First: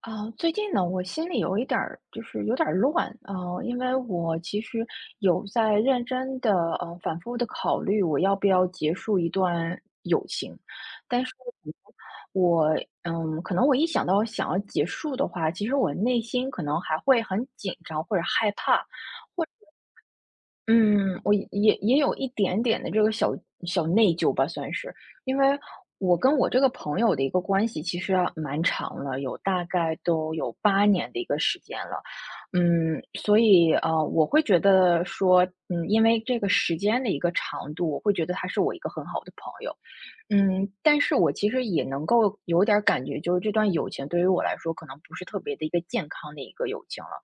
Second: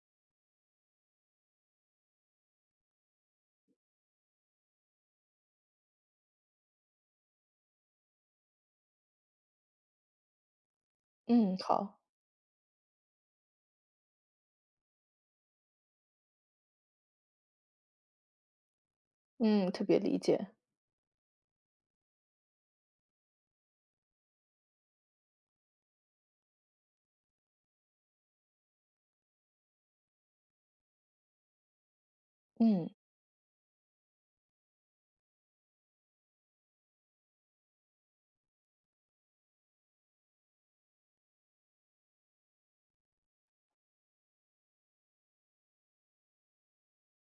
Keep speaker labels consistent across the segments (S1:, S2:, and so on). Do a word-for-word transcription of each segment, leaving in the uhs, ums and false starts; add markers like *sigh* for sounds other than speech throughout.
S1: 啊，最近呢，我心里有一点儿，就是有点儿乱啊，呃因为我其实有在认真的，呃，反复的考虑我要不要结束一段友情，但是
S2: 嗯，好。
S1: 我，嗯，可能我一想到想要结束的话，其实我内心可能还会很紧张或者害怕，或。
S2: 嗯，特别理解。
S1: 嗯，我也也有一点点的这个小小内疚吧，算是，因为我跟我这个朋友的一个关系其实啊蛮长了，有大概都有八年的一个时间了，
S2: 嗯。
S1: 嗯，所以呃，我会觉得说，嗯，因为这个时间的一个长度，我会觉得他是我一个很好的朋友。嗯，但是我其实也能够有点儿感觉，就是这段友情对于我来说，可能不是特别的一个健康的一个友情了。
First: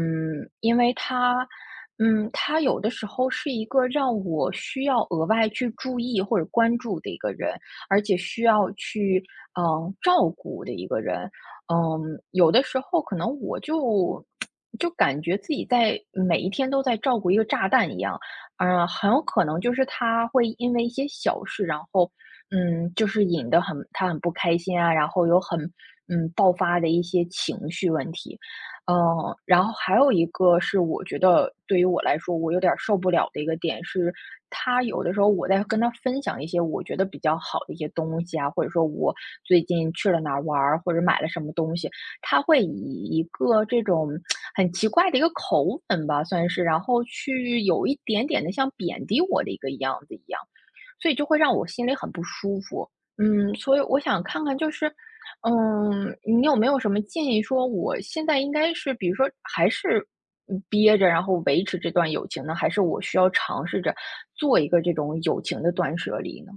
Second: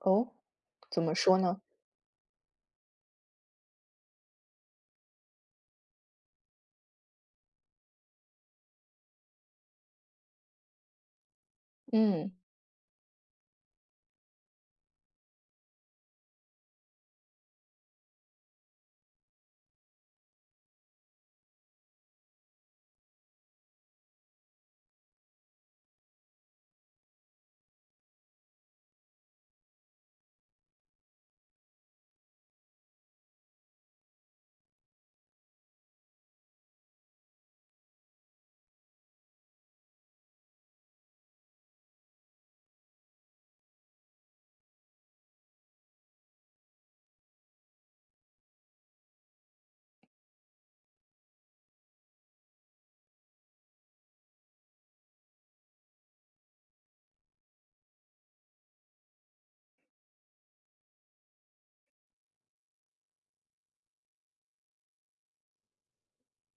S2: 哦，
S1: 因为
S2: 怎么说
S1: 他，
S2: 呢？
S1: 嗯，他有的时候是一个让我需要额外去注意或者关注的一个人，而且需要去嗯、呃照顾的一个人。嗯，
S2: 嗯
S1: 有的时候可能我就 *smacks lips* 就感觉自己在每一天都在照顾一个炸弹一样，嗯、呃很有可能就是他会因为一些小事，然后嗯，就是引得很他很不开心啊，然后有很嗯爆发的一些情绪问题，嗯，然后还有一个是我觉得对于我来说，我有点儿受不了的一个点是，他有的时候我在跟他分享一些我觉得比较好的一些东西啊，或者说我最近去了哪儿玩儿，或者买了什么东西，他会以一个这种很奇怪的一个口吻吧，算是，然后去有一点点的像贬低我的一个样子一样。所以就会让我心里很不舒服。嗯，所以我想看看，就是，嗯，你有没有什么建议，说我现在应该是，比如说还是嗯憋着，然后维持这段友情呢，还是我需要尝试着做一个这种友情的断舍离呢？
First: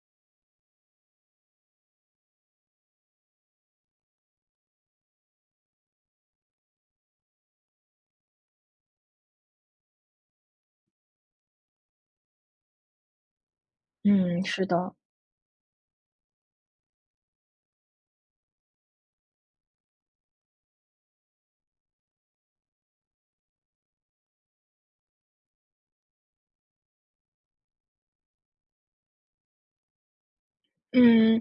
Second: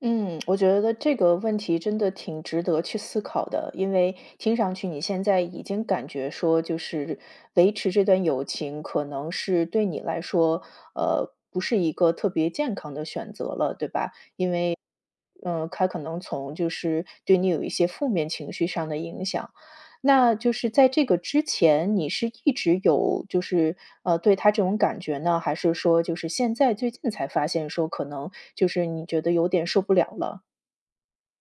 S2: 嗯，我觉得这个问题真的挺值得去思考的，因为听上去你现在已经感觉说，就是维持这段友情可能是对你来说，呃，不是一个特别健康的选择了，对吧？
S1: 嗯，是的。
S2: 嗯，他可能从就是对你有一些负面情绪上的影响。那就是在这个之前，你是一直有就是呃对他这种感觉呢，还是说就是现在最近才发现说可能就是你觉得有点受不了了？
S1: 嗯，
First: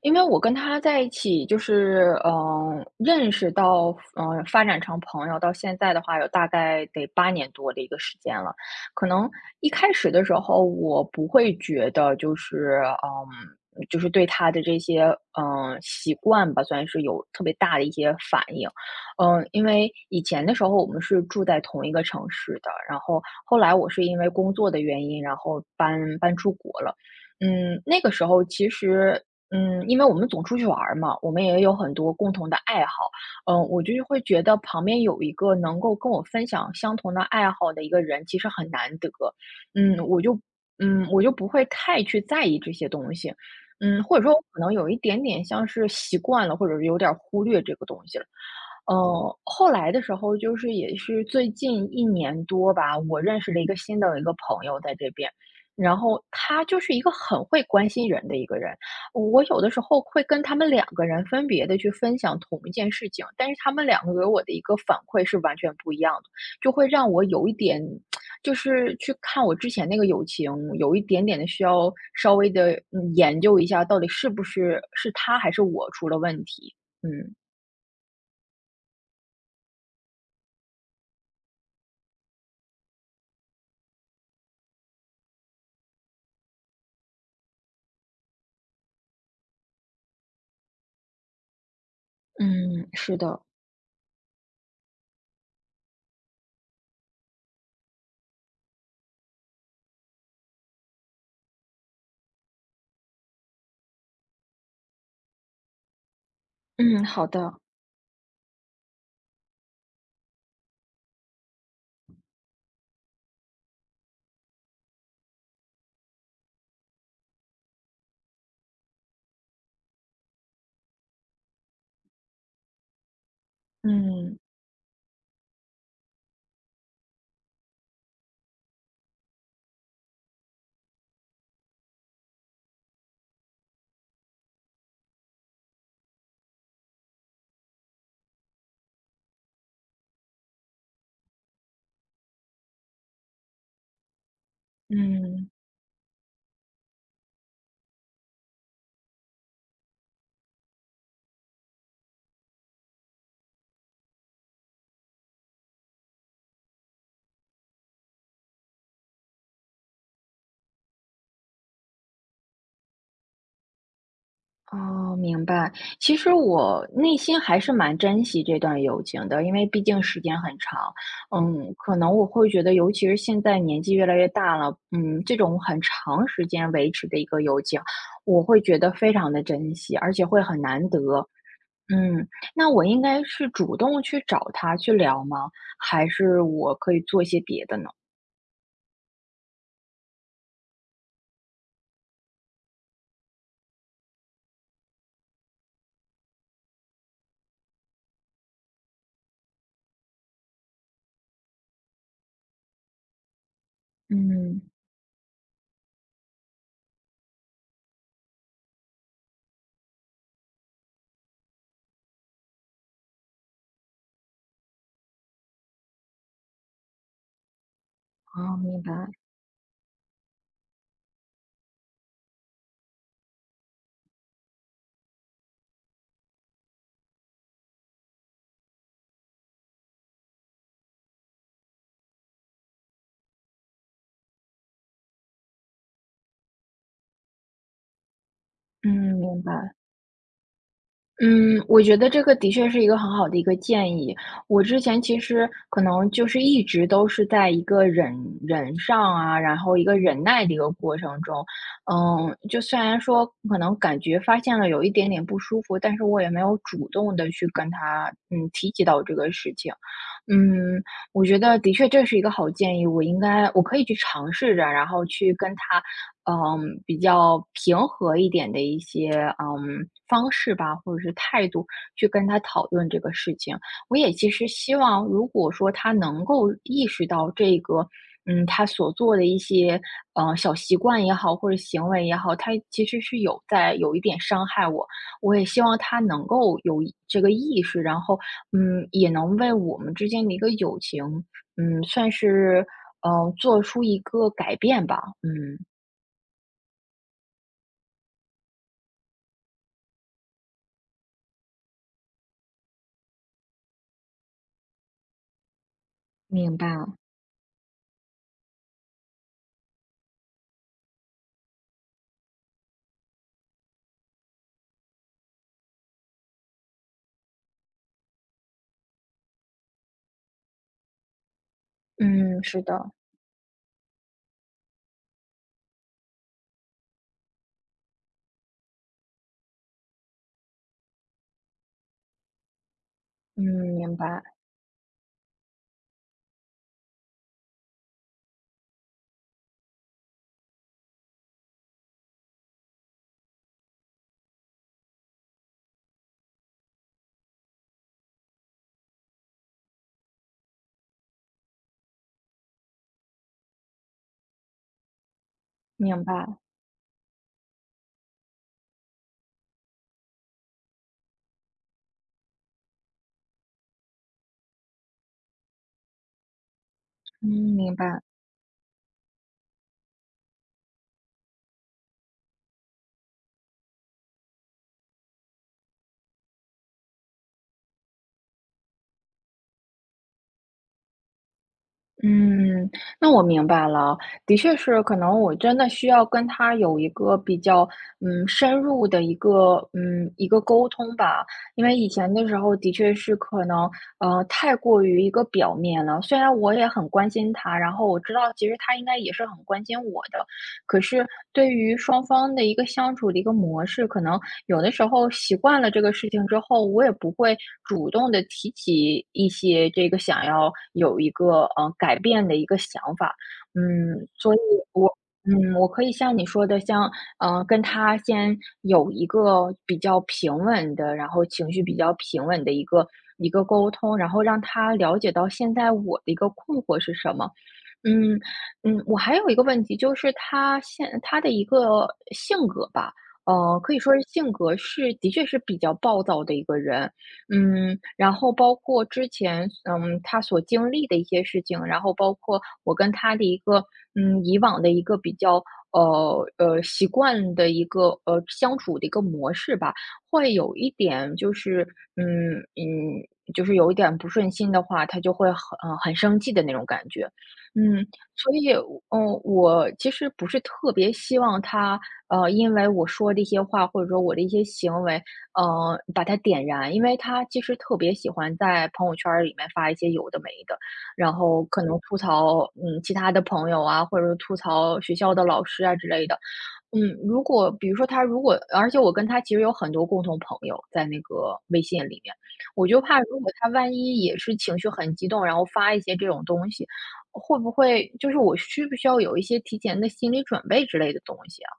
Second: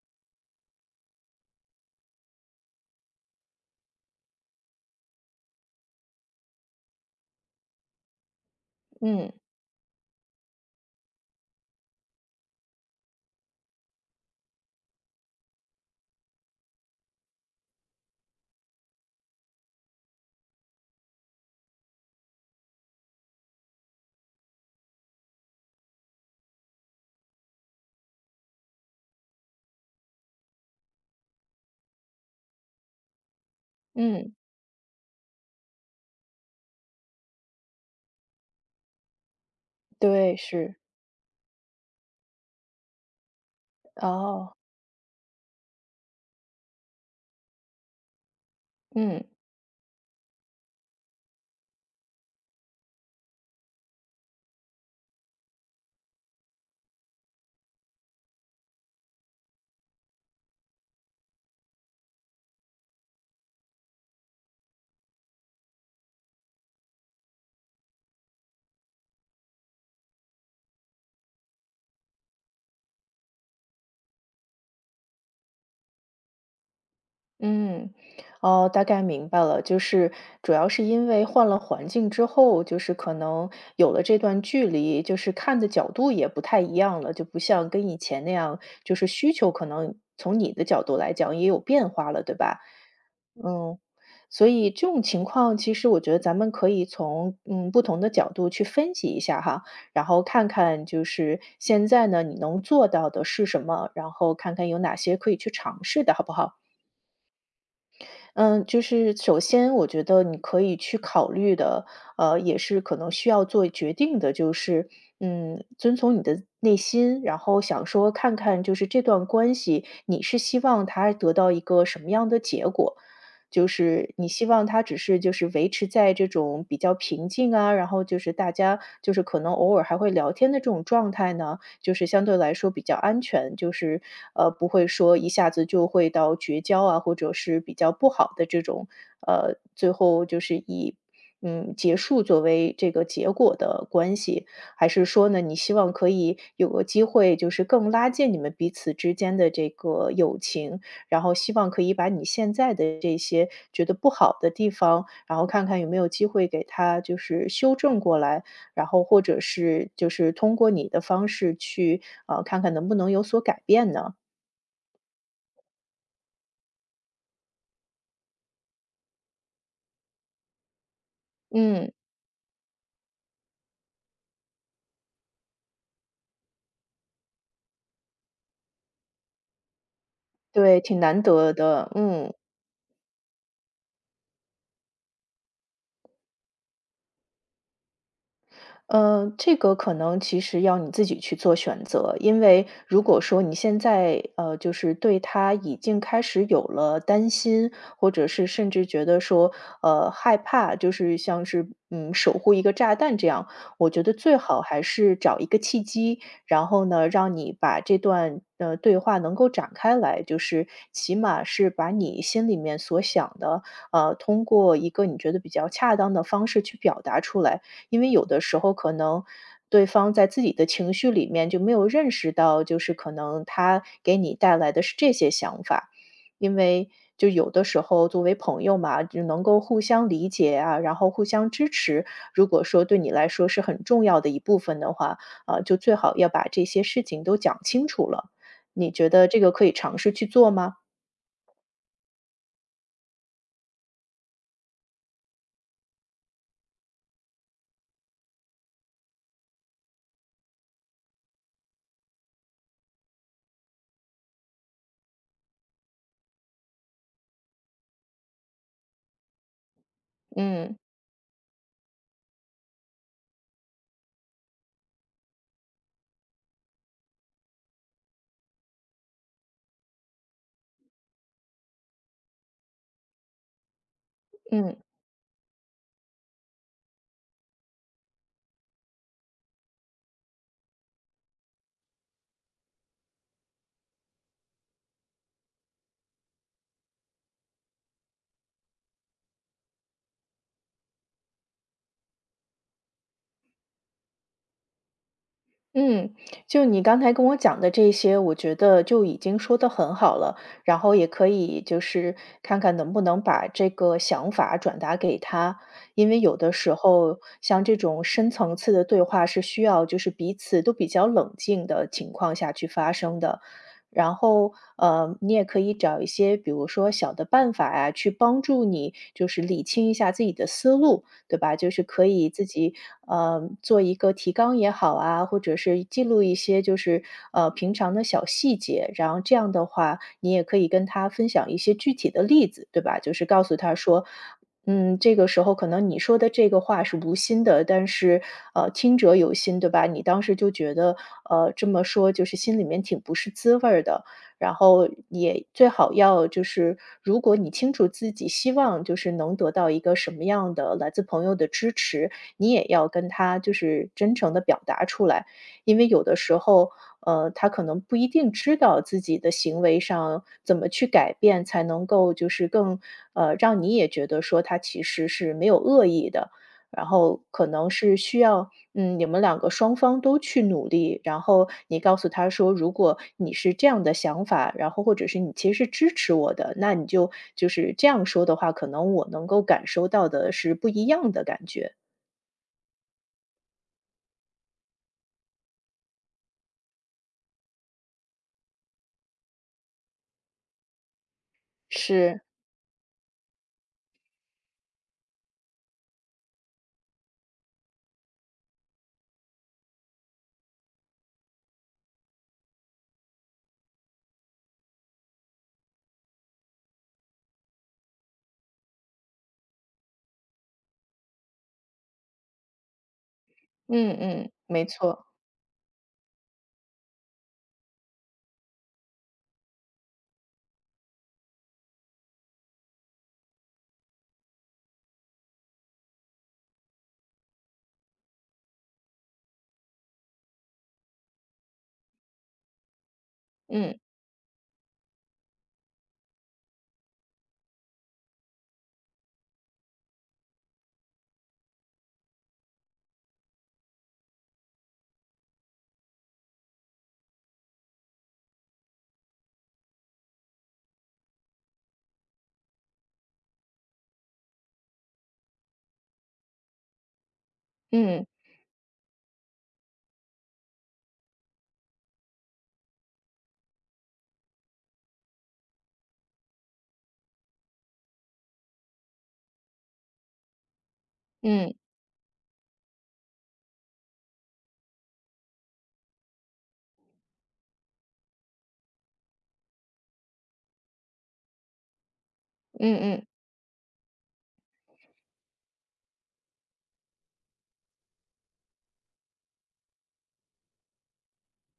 S1: 因为我跟他在一起，就是，嗯、呃认识到，嗯、呃发展成朋友到现在的话，有大概得八年多的一个时间了。可能
S2: 嗯
S1: 一开始的时候，我不会觉得就是，嗯、就是对他的这些，嗯、呃习惯吧，算是有特别大的一些反应。嗯、因为以前的时候我们是住在同一个城市的，然后后来我是因为工作的原因，然后搬搬出国了。嗯，那个时候其实，嗯，因为我们总出去玩儿嘛，我们也有很多共同的爱好，嗯，我就是会
S2: 嗯，
S1: 觉得旁边有一个能够跟我分享相同的爱好的一个人，其实很难得，嗯，我
S2: 对，
S1: 就，
S2: 是
S1: 嗯，我就不会太去在意这些东西，嗯，或者说我
S2: 哦，
S1: 可能有一点点像是习惯了，或者是有点儿忽略这个东西了。
S2: 嗯。
S1: 呃，后来的时候，就是也是最近一年多吧，我认识了一个新的一个朋友在这边。然后他就是一个很会关心人的一个人，我有的时候会跟他们两个人分别的去分享同一件事情，但是他们两个给我的一个反馈是完全不一样的，就会让我有一点就是去看我之前那个友情，有一点点的需要稍微的嗯，研究一下到底是不是是他还是我出了问题，嗯。
S2: 嗯，哦，大概明白了，就是主要是因为换了环境之后，就是可能有了这段距离，就是看的角度也不太一样了，就不像跟以前那样，就是需求可能从你的角度来讲也有变化了，对吧？
S1: 嗯，是的。
S2: 嗯，所以这种情况，其实我觉得咱们可以从嗯不同的角度去分析一下哈，然后看看就是现在呢你能做到的是什么，然后看看有哪些可以去尝试的，好不好？
S1: 嗯，好的。
S2: 嗯，就是首先我觉得你可以去考虑的，呃，也是可能需要做决定的，就是，嗯，遵从你的内心，然后想说看看就是这段关系，你是希望他得到一个什么样的结果？就是你
S1: 嗯，
S2: 希望他只是就是维持在这种比较平静啊，然后就是大家就是可能偶尔还会聊天的这种状态呢？就是相对来说比较安全，就是呃不会说一下子就会到绝交啊，或者是比较不好的这种，呃，最后就是以嗯结束作为这个结果的关系，还是说呢，
S1: 嗯。
S2: 你希望可以有个机会，就是更拉近你们彼此之间的这个友情，然后希望可以把你现在的这些觉得不好的地方，然后看看有没有机会给它就是修正过来，然后或者是就是通过你的方式去，呃，看看能不能有所改变呢？
S1: 哦，明白。其实我内心还是蛮珍惜这段友情的，因为毕竟时间很长。嗯，
S2: 嗯，
S1: 可能我会觉得，尤其是现在年纪越来越大了，嗯，这种很长时间维持的一个友情，我会觉得非常的珍惜，而且会很
S2: 对，
S1: 难
S2: 挺难
S1: 得。
S2: 得的，
S1: 嗯，
S2: 嗯。
S1: 那我应该是主动去找他去聊吗？还是我可以做一些别的呢？
S2: 呃，这个可能其实要你自己去做选择，因为如果说你现在呃，就是对他已经开始有了担心，或者是甚至觉得说呃害怕，就是像是嗯守护一个炸弹这样，我觉得最
S1: 嗯，
S2: 好还是找一个契机，然后呢，让你把这段呃对话能够展开来，就是起码是把你心里面所想的，呃，通过一个你觉得比较恰当的方式去表达出来。因为有的
S1: 哦，
S2: 时候
S1: 明白。
S2: 可能对方在自己的情绪里面就没有认识到，就是可能他给你带来的是这些想法。因为就有的时候作为朋友嘛，就能够互相理解啊，然后互相支持。如果说对你来说是很重要的一部分的话，啊，就最好要把这些事情都讲清楚了。你觉
S1: 嗯，
S2: 得这
S1: 明
S2: 个可以
S1: 白。
S2: 尝试去做吗？
S1: 嗯，我觉得这个的确是一个很好的一个建议。我之前其实可能就是一直都是在一个忍忍上啊，然后一个忍耐的一个过程中，嗯，就虽然说可能感觉发现了有一点点不舒服，但是我也没有主动的去跟他嗯提及到这个事情。
S2: 嗯
S1: 嗯，我觉得的确这是一个好建议，我应该我可以去尝试着，然后去跟他嗯，比较平和一点的一些，嗯，方式吧，或者是态度去跟他讨论这个事情。我也其实希
S2: 嗯。
S1: 望，如果说他能够意识到这个，嗯，他所做的一些，呃，小习惯也好，或者行为也好，他其实是有在有一点伤害我。我也希望他能够有一这个意识，然后，嗯，也能为我们之间的一个友情，嗯，算是嗯，呃，做出一个改变吧，嗯。
S2: 嗯，就你刚才跟我讲的这些，我觉得就已经说的很好了，然后也可以就是看看能不能把这个想法转达给他，因为有的
S1: 明
S2: 时
S1: 白了。
S2: 候像这种深层次的对话是需要就是彼此都比较冷静的情况下去发生的。然后，呃，你也可以找一些，比如说小的办法呀、去帮助你，就是理清一下自己的思路。对吧？就是可以
S1: 嗯，
S2: 自
S1: 是
S2: 己
S1: 的。
S2: 呃做一个提纲也好啊，或者是记录一些就是呃平常的小细节，然后这样的话，你也可以跟他分享一些具体的例子，对吧？就是
S1: 嗯，
S2: 告诉他
S1: 明
S2: 说。
S1: 白。
S2: 嗯，这个时候可能你说的这个话是无心的，但是呃，听者有心，对吧？你当时就觉得呃这么说就是心里面挺不是滋味儿的，然后也最好要就是如果你清楚自己希望就是能得到一个什么样的来自朋友的支持，你也要跟他就是真诚的表达出来。因为有
S1: 明
S2: 的
S1: 白。
S2: 时候，呃，他可能不一定知道自己的行为上怎么去改变，才能够就是更呃，让你也觉得说他其实是没有恶意的，然后
S1: 嗯，
S2: 可能
S1: 明
S2: 是
S1: 白。
S2: 需要嗯，你们两个双方都去努力，然后你告诉他说，如果你是这样的想法，然后或者是你其实是支持我的，那你就就是这样说的话，可能我能够感受到的是不一样的感觉。
S1: 嗯，那我明白了，的确是，可能我真的需要跟他有一个比较，嗯，深入的一个，嗯，一个沟通吧，因为以前
S2: 是，
S1: 的时候的确是可能，呃，太过于一个表面了，虽然我也很关心他，然后我知道其实他应该也是很关心我的，可是对于双方的一个相处的一个模式，可能有的时候习惯了这个事情之后，我也不会主动的提起一些这个想要有一个，呃，改变的一个想法。
S2: 嗯
S1: 嗯，
S2: 嗯，
S1: 所以
S2: 没
S1: 我
S2: 错，
S1: 嗯，我可以像你说的，像，呃，跟他先有一个比较平稳的，然后情绪比较平稳的一个一个沟通，然后让他了解到现在我的一个困惑是什么。嗯，嗯，我还有一个问题，就是他现他的一个性格吧，呃，可
S2: 嗯
S1: 以说是性格是的确是比较暴躁的一个人，嗯，然后包括之前，嗯，他所经历的一些事情，然后包括我跟他的一个，嗯，以往的一个比较，呃呃，习惯的一个呃相处的一个模式吧，会有一点就是，嗯嗯，就是有一点不顺心的话，他就会很、呃很生气的那种感觉，嗯。
S2: 嗯
S1: 所以，嗯，我其实不是特别希望他，呃，因为我说的一些话，或者说我的一些行为，呃，把他点燃，因为他其实特别喜欢在朋友圈儿里面发一些有的没的，然后
S2: 嗯
S1: 可能吐槽，嗯，其他的朋友啊，或者说吐槽学校的老师啊之类的。嗯，如果比如说他如果而且我跟他其实有很多共同朋友在那个微信里面，
S2: 嗯
S1: 我就
S2: 嗯
S1: 怕
S2: 嗯。
S1: 如果他万一也是情绪很激动，然后发一些这种东西，会不会就是我需不需要有一些提前的心理准备之类的东西啊？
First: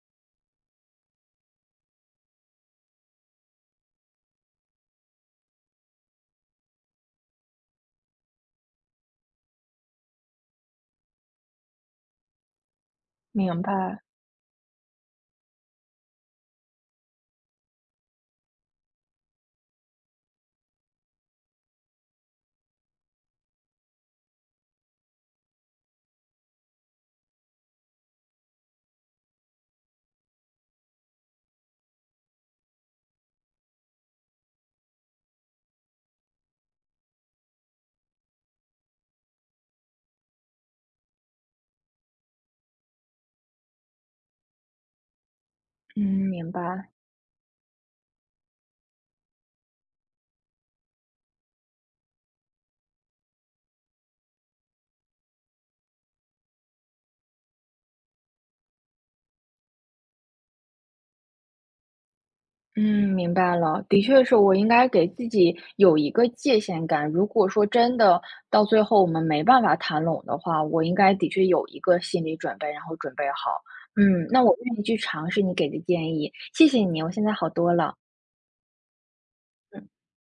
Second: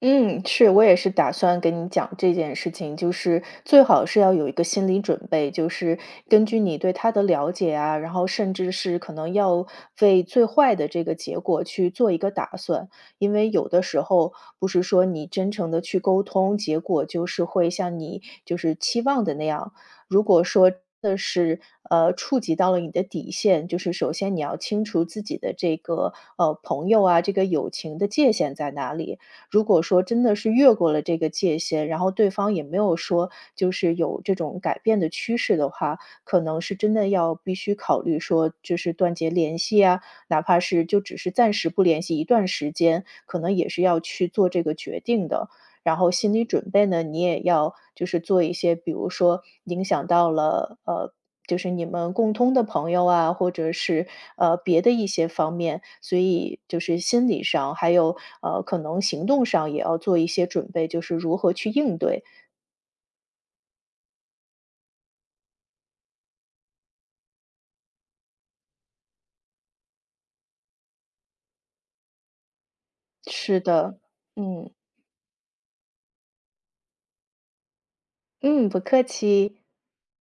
S2: 嗯，是，我也是打算跟你讲这件事情，就是最好是要有一个心理准备，就是根据你对他的了解啊，然后甚至是可能要为最坏的这个结果去做一个打算，因为
S1: 明
S2: 有的时
S1: 白。
S2: 候不是说你真诚的去沟通，结果就是会像你就是期望的那样。如果说真的是呃触及到了你的底线，就是首先你要清楚自己的这个呃朋友啊，这个友情的界限在哪里。如果说真的是越过了这个界限，然后对方也没有说就是有这种改变的趋势的话，可能是真的要必须考虑说，就是断绝联系啊，哪怕是就只是暂时不联系一段时间，可能也是要去做这个决定的。然
S1: 嗯，
S2: 后心理
S1: 明
S2: 准备
S1: 白。
S2: 呢，你也要就是做一些，比如说影响到了呃就是你们共通的朋友啊，或者是呃别的一些方面，所以就是心理上还有呃可能行动上也要做一些准备，就是如何去应对。
S1: 嗯，明白了。的确是我应该给自己有一个界限感。如果说真的到最后我们没办法谈拢的话，我应该的确有一个心理准备，然后准备好。
S2: 是的，
S1: 嗯，那我
S2: 嗯
S1: 愿意去尝试你给的建议，谢谢你，我现在好多了。
S2: 嗯，不客气。
S1: 嗯。